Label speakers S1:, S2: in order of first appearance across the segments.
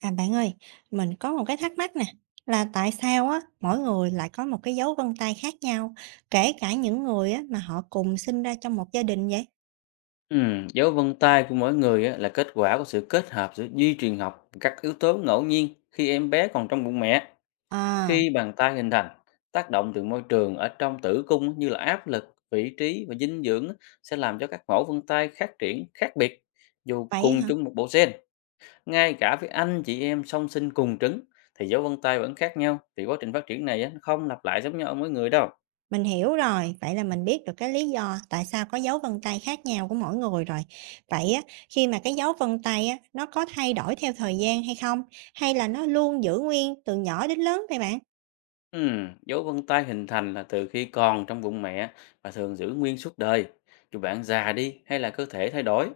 S1: À bạn ơi, mình có một cái thắc mắc nè, là tại sao á mỗi người lại có một cái dấu vân tay khác nhau, kể cả những người á mà họ cùng sinh ra trong một gia đình vậy?
S2: Dấu vân tay của mỗi người á, là kết quả của sự kết hợp giữa di truyền học và các yếu tố ngẫu nhiên khi em bé còn trong bụng mẹ.
S1: À,
S2: Khi bàn tay hình thành, tác động từ môi trường ở trong tử cung á, như là áp lực, vị trí và dinh dưỡng á, sẽ làm cho các mẫu vân tay phát triển khác biệt. Dù
S1: vậy
S2: cùng
S1: hả?
S2: chung một bộ gen, ngay cả với anh chị em song sinh cùng trứng thì dấu vân tay vẫn khác nhau vì quá trình phát triển này á, nó không lặp lại giống nhau ở mỗi người đâu.
S1: Mình hiểu rồi, vậy là mình biết được cái lý do tại sao có dấu vân tay khác nhau của mỗi người rồi. Vậy á, khi mà cái dấu vân tay á nó có thay đổi theo thời gian hay không, hay là nó luôn giữ nguyên từ nhỏ đến lớn vậy bạn?
S2: Dấu vân tay hình thành là từ khi còn trong bụng mẹ và thường giữ nguyên suốt đời. Dù bạn già đi hay là cơ thể thay đổi,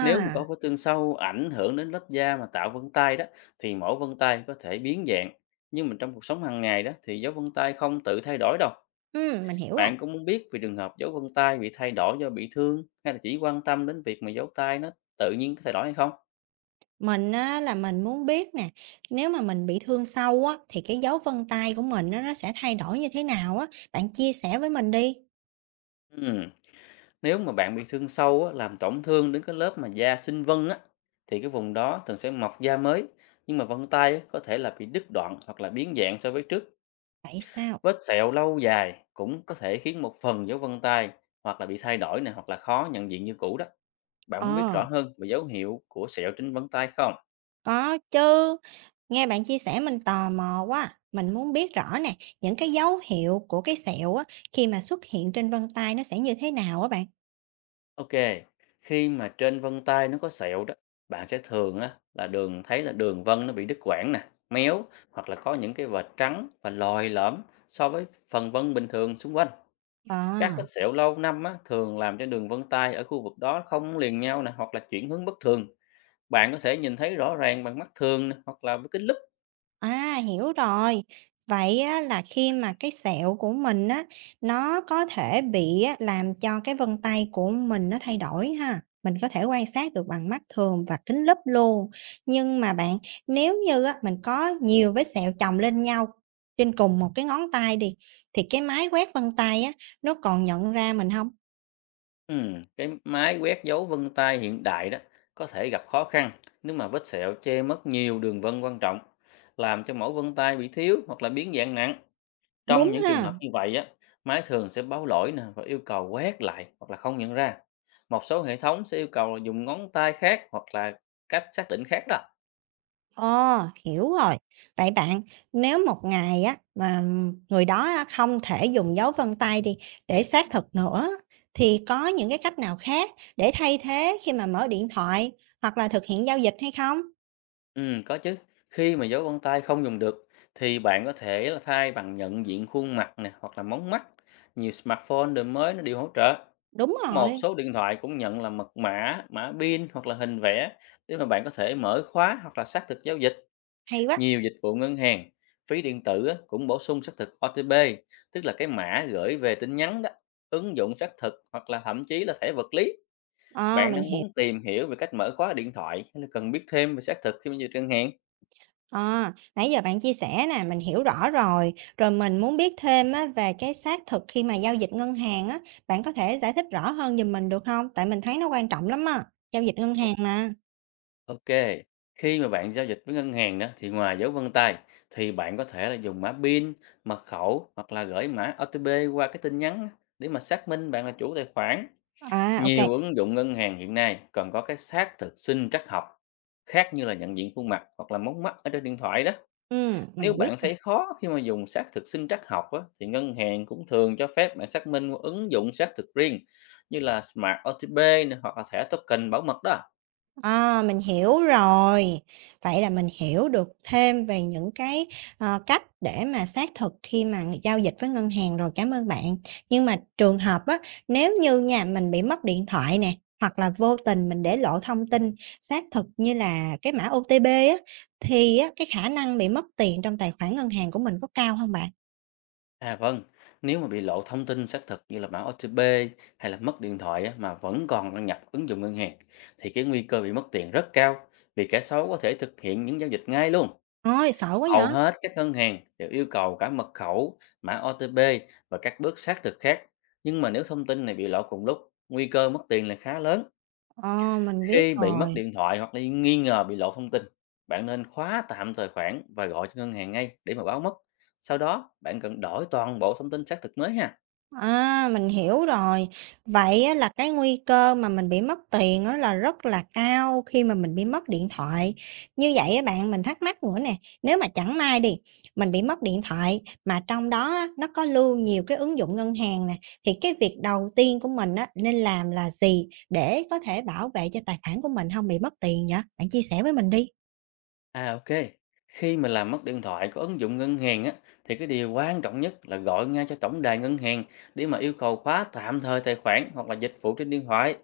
S2: nếu mà có vết thương sâu ảnh hưởng đến lớp da mà tạo vân tay đó, thì mẫu vân tay có thể biến dạng. Nhưng mà trong cuộc sống hàng ngày đó thì dấu vân tay không tự thay đổi đâu.
S1: ừ, mình hiểu.
S2: Bạn cũng muốn biết về trường hợp dấu vân tay bị thay đổi do bị thương, hay là chỉ quan tâm đến việc mà dấu tay nó tự nhiên có thay đổi hay không?
S1: Mình á, là mình muốn biết nè, nếu mà mình bị thương sâu á, thì cái dấu vân tay của mình á, nó sẽ thay đổi như thế nào á? Bạn chia sẻ với mình đi.
S2: Ừm. Nếu mà bạn bị thương sâu á, làm tổn thương đến cái lớp mà da sinh vân á, thì cái vùng đó thường sẽ mọc da mới. Nhưng mà vân tay á, có thể là bị đứt đoạn hoặc là biến dạng so với trước.
S1: Vậy sao?
S2: Vết sẹo lâu dài cũng có thể khiến một phần dấu vân tay hoặc là bị thay đổi này, hoặc là khó nhận diện như cũ đó. Bạn muốn biết
S1: Ờ,
S2: rõ hơn về dấu hiệu của sẹo trên vân tay không?
S1: có chứ. Nghe bạn chia sẻ mình tò mò quá. Mình muốn biết rõ nè, những cái dấu hiệu của cái sẹo á, khi mà xuất hiện trên vân tay nó sẽ như thế nào á bạn?
S2: Ok, khi mà trên vân tay nó có sẹo đó, bạn sẽ thường á, là đường thấy là đường vân nó bị đứt quãng nè, méo, hoặc là có những cái vệt trắng và lồi lõm so với phần vân bình thường xung quanh.
S1: Ờ.
S2: Các vết sẹo lâu năm á, thường làm cho đường vân tay ở khu vực đó không liền nhau nè, hoặc là chuyển hướng bất thường. Bạn có thể nhìn thấy rõ ràng bằng mắt thường nè, hoặc là với kính lúp.
S1: À, hiểu rồi. Vậy á, là khi mà cái sẹo của mình á, nó có thể bị á, làm cho cái vân tay của mình nó thay đổi ha. Mình có thể quan sát được bằng mắt thường và kính lúp luôn. Nhưng mà bạn, nếu như á, mình có nhiều vết sẹo chồng lên nhau trên cùng một cái ngón tay đi, thì cái máy quét vân tay á, nó còn nhận ra mình không?
S2: Cái máy quét dấu vân tay hiện đại đó có thể gặp khó khăn nếu mà vết sẹo che mất nhiều đường vân quan trọng, làm cho mẫu vân tay bị thiếu hoặc là biến dạng nặng. Trong
S1: Đúng
S2: những trường
S1: ha.
S2: hợp như vậy á, máy thường sẽ báo lỗi nè, và yêu cầu quét lại hoặc là không nhận ra. Một số hệ thống sẽ yêu cầu là dùng ngón tay khác, hoặc là cách xác định khác đó.
S1: Ờ, hiểu rồi. Vậy bạn, nếu một ngày á mà người đó á không thể dùng dấu vân tay đi để xác thực nữa thì có những cái cách nào khác để thay thế khi mà mở điện thoại hoặc là thực hiện giao dịch hay không?
S2: Có chứ. Khi mà dấu vân tay không dùng được thì bạn có thể là thay bằng nhận diện khuôn mặt nè, hoặc là móng mắt. Nhiều smartphone đời mới nó đều hỗ trợ.
S1: Đúng
S2: Một
S1: rồi,
S2: số điện thoại cũng nhận là mật mã, mã pin hoặc là hình vẽ để mà bạn có thể mở khóa hoặc là xác thực giao dịch.
S1: hay quá.
S2: Nhiều dịch vụ ngân hàng, phí điện tử á, cũng bổ sung xác thực OTP, tức là cái mã gửi về tin nhắn đó, ứng dụng xác thực, hoặc là thậm chí là thẻ vật lý.
S1: Ờ,
S2: Bạn
S1: mình
S2: đang
S1: hiểu.
S2: muốn tìm hiểu về cách mở khóa điện thoại, hay là cần biết thêm về xác thực khi mà giao dịch ngân hàng?
S1: Ờ, nãy giờ bạn chia sẻ nè, mình hiểu rõ rồi. Rồi mình muốn biết thêm á về cái xác thực khi mà giao dịch ngân hàng á, bạn có thể giải thích rõ hơn giùm mình được không? Tại mình thấy nó quan trọng lắm á, giao dịch ngân hàng mà.
S2: Ok, khi mà bạn giao dịch với ngân hàng đó thì ngoài dấu vân tay thì bạn có thể là dùng mã PIN, mật khẩu, hoặc là gửi mã OTP qua cái tin nhắn để mà xác minh bạn là chủ tài khoản.
S1: À, ok.
S2: Nhiều ứng dụng ngân hàng hiện nay còn có cái xác thực sinh trắc học khác, như là nhận diện khuôn mặt hoặc là mống mắt ở trên điện thoại đó. Nếu
S1: Mình
S2: bạn
S1: biết mà.
S2: thấy khó khi mà dùng xác thực sinh trắc học á, thì ngân hàng cũng thường cho phép bạn xác minh qua ứng dụng xác thực riêng, như là Smart OTP nè, hoặc là thẻ token bảo mật đó.
S1: À, mình hiểu rồi. Vậy là mình hiểu được thêm về những cái, ờ, cách để mà xác thực khi mà giao dịch với ngân hàng rồi, cảm ơn bạn. Nhưng mà trường hợp á, nếu như nhà mình bị mất điện thoại nè, hoặc là vô tình mình để lộ thông tin xác thực như là cái mã OTP á, thì á, cái khả năng bị mất tiền trong tài khoản ngân hàng của mình có cao không bạn?
S2: À vâng, nếu mà bị lộ thông tin xác thực như là mã OTP, hay là mất điện thoại á, mà vẫn còn đăng nhập ứng dụng ngân hàng, thì cái nguy cơ bị mất tiền rất cao vì kẻ xấu có thể thực hiện những giao dịch ngay luôn.
S1: Ôi, sợ quá vậy!
S2: Hầu hết các ngân hàng đều yêu cầu cả mật khẩu, mã OTP và các bước xác thực khác. Nhưng mà nếu thông tin này bị lộ cùng lúc, nguy cơ mất tiền là khá lớn.
S1: Ờ, mình biết
S2: Khi bị mất
S1: rồi.
S2: điện thoại hoặc là nghi ngờ bị lộ thông tin, bạn nên khóa tạm tài khoản và gọi cho ngân hàng ngay để mà báo mất. Sau đó, bạn cần đổi toàn bộ thông tin xác thực mới ha.
S1: À, mình hiểu rồi. Vậy á, là cái nguy cơ mà mình bị mất tiền á, là rất là cao khi mà mình bị mất điện thoại. Như vậy á, bạn mình thắc mắc nữa nè, nếu mà chẳng may đi, mình bị mất điện thoại mà trong đó á, nó có lưu nhiều cái ứng dụng ngân hàng nè, thì cái việc đầu tiên của mình á, nên làm là gì để có thể bảo vệ cho tài khoản của mình không bị mất tiền vậy? Bạn chia sẻ với mình đi.
S2: À ok, khi mà làm mất điện thoại có ứng dụng ngân hàng á, thì cái điều quan trọng nhất là gọi ngay cho tổng đài ngân hàng để mà yêu cầu khóa tạm thời tài khoản, hoặc là dịch vụ trên điện thoại.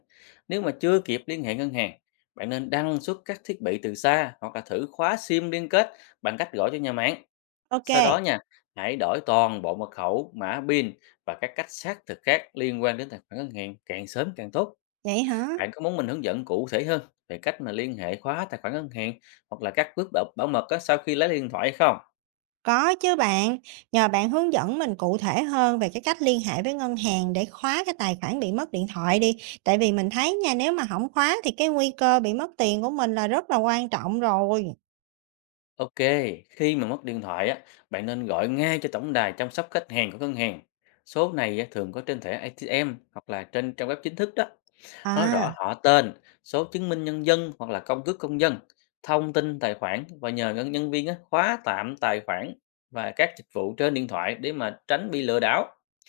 S2: Nếu mà chưa kịp liên hệ ngân hàng, bạn nên đăng xuất các thiết bị từ xa, hoặc là thử khóa SIM liên kết bằng cách gọi cho nhà mạng.
S1: Ok,
S2: Sau đó nha, hãy đổi toàn bộ mật khẩu, mã PIN và các cách xác thực khác liên quan đến tài khoản ngân hàng càng sớm càng tốt.
S1: vậy hả?
S2: Bạn có muốn mình hướng dẫn cụ thể hơn về cách mà liên hệ khóa tài khoản ngân hàng, hoặc là các bước bảo mật á, sau khi lấy điện thoại hay không?
S1: Có chứ bạn, nhờ bạn hướng dẫn mình cụ thể hơn về cái cách liên hệ với ngân hàng để khóa cái tài khoản bị mất điện thoại đi. Tại vì mình thấy nha, nếu mà không khóa thì cái nguy cơ bị mất tiền của mình là rất là quan trọng rồi.
S2: Ok, khi mà mất điện thoại á, bạn nên gọi ngay cho tổng đài chăm sóc khách hàng của ngân hàng. Số này á, thường có trên thẻ ATM hoặc là trên trang web chính thức đó. Nói
S1: À,
S2: rõ họ tên, số chứng minh nhân dân hoặc là công cước công dân, thông tin tài khoản, và nhờ nhân nhân viên á, khóa tạm tài khoản và các dịch vụ trên điện thoại để mà tránh bị lừa đảo.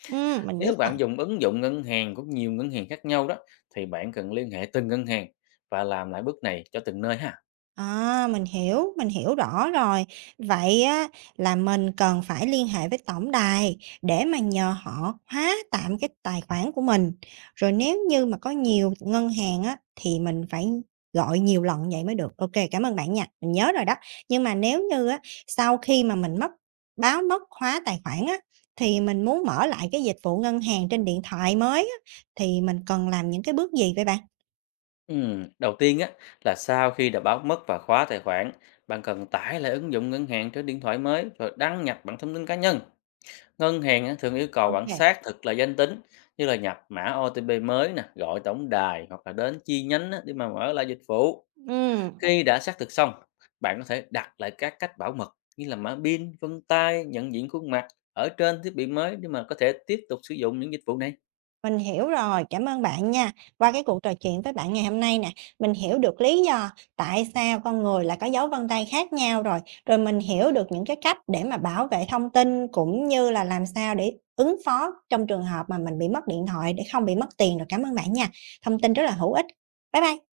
S1: ừ, mình biết
S2: Nếu
S1: rồi.
S2: bạn dùng ứng dụng ngân hàng của nhiều ngân hàng khác nhau đó thì bạn cần liên hệ từng ngân hàng và làm lại bước này cho từng nơi ha.
S1: À, mình hiểu rõ rồi. Vậy á, là mình cần phải liên hệ với tổng đài để mà nhờ họ hóa tạm cái tài khoản của mình. Rồi nếu như mà có nhiều ngân hàng á, thì mình phải gọi nhiều lần vậy mới được. Ok, cảm ơn bạn nha. Mình nhớ rồi đó. Nhưng mà nếu như á, sau khi mà mình mất báo mất khóa tài khoản á, thì mình muốn mở lại cái dịch vụ ngân hàng trên điện thoại mới á, thì mình cần làm những cái bước gì vậy bạn?
S2: Đầu tiên á là sau khi đã báo mất và khóa tài khoản, bạn cần tải lại ứng dụng ngân hàng trên điện thoại mới rồi đăng nhập bằng thông tin cá nhân. Ngân hàng á, thường yêu cầu bạn
S1: Ok.
S2: xác thực là danh tính, như là nhập mã OTP mới nè, gọi tổng đài, hoặc là đến chi nhánh á, để mà mở lại dịch vụ.
S1: Ừ.
S2: Khi đã xác thực xong, bạn có thể đặt lại các cách bảo mật như là mã pin, vân tay, nhận diện khuôn mặt ở trên thiết bị mới để mà có thể tiếp tục sử dụng những dịch vụ này.
S1: Mình hiểu rồi, cảm ơn bạn nha. Qua cái cuộc trò chuyện với bạn ngày hôm nay nè, mình hiểu được lý do tại sao con người lại có dấu vân tay khác nhau rồi, rồi mình hiểu được những cái cách để mà bảo vệ thông tin cũng như là làm sao để ứng phó trong trường hợp mà mình bị mất điện thoại để không bị mất tiền rồi. Cảm ơn bạn nha. Thông tin rất là hữu ích. Bye bye.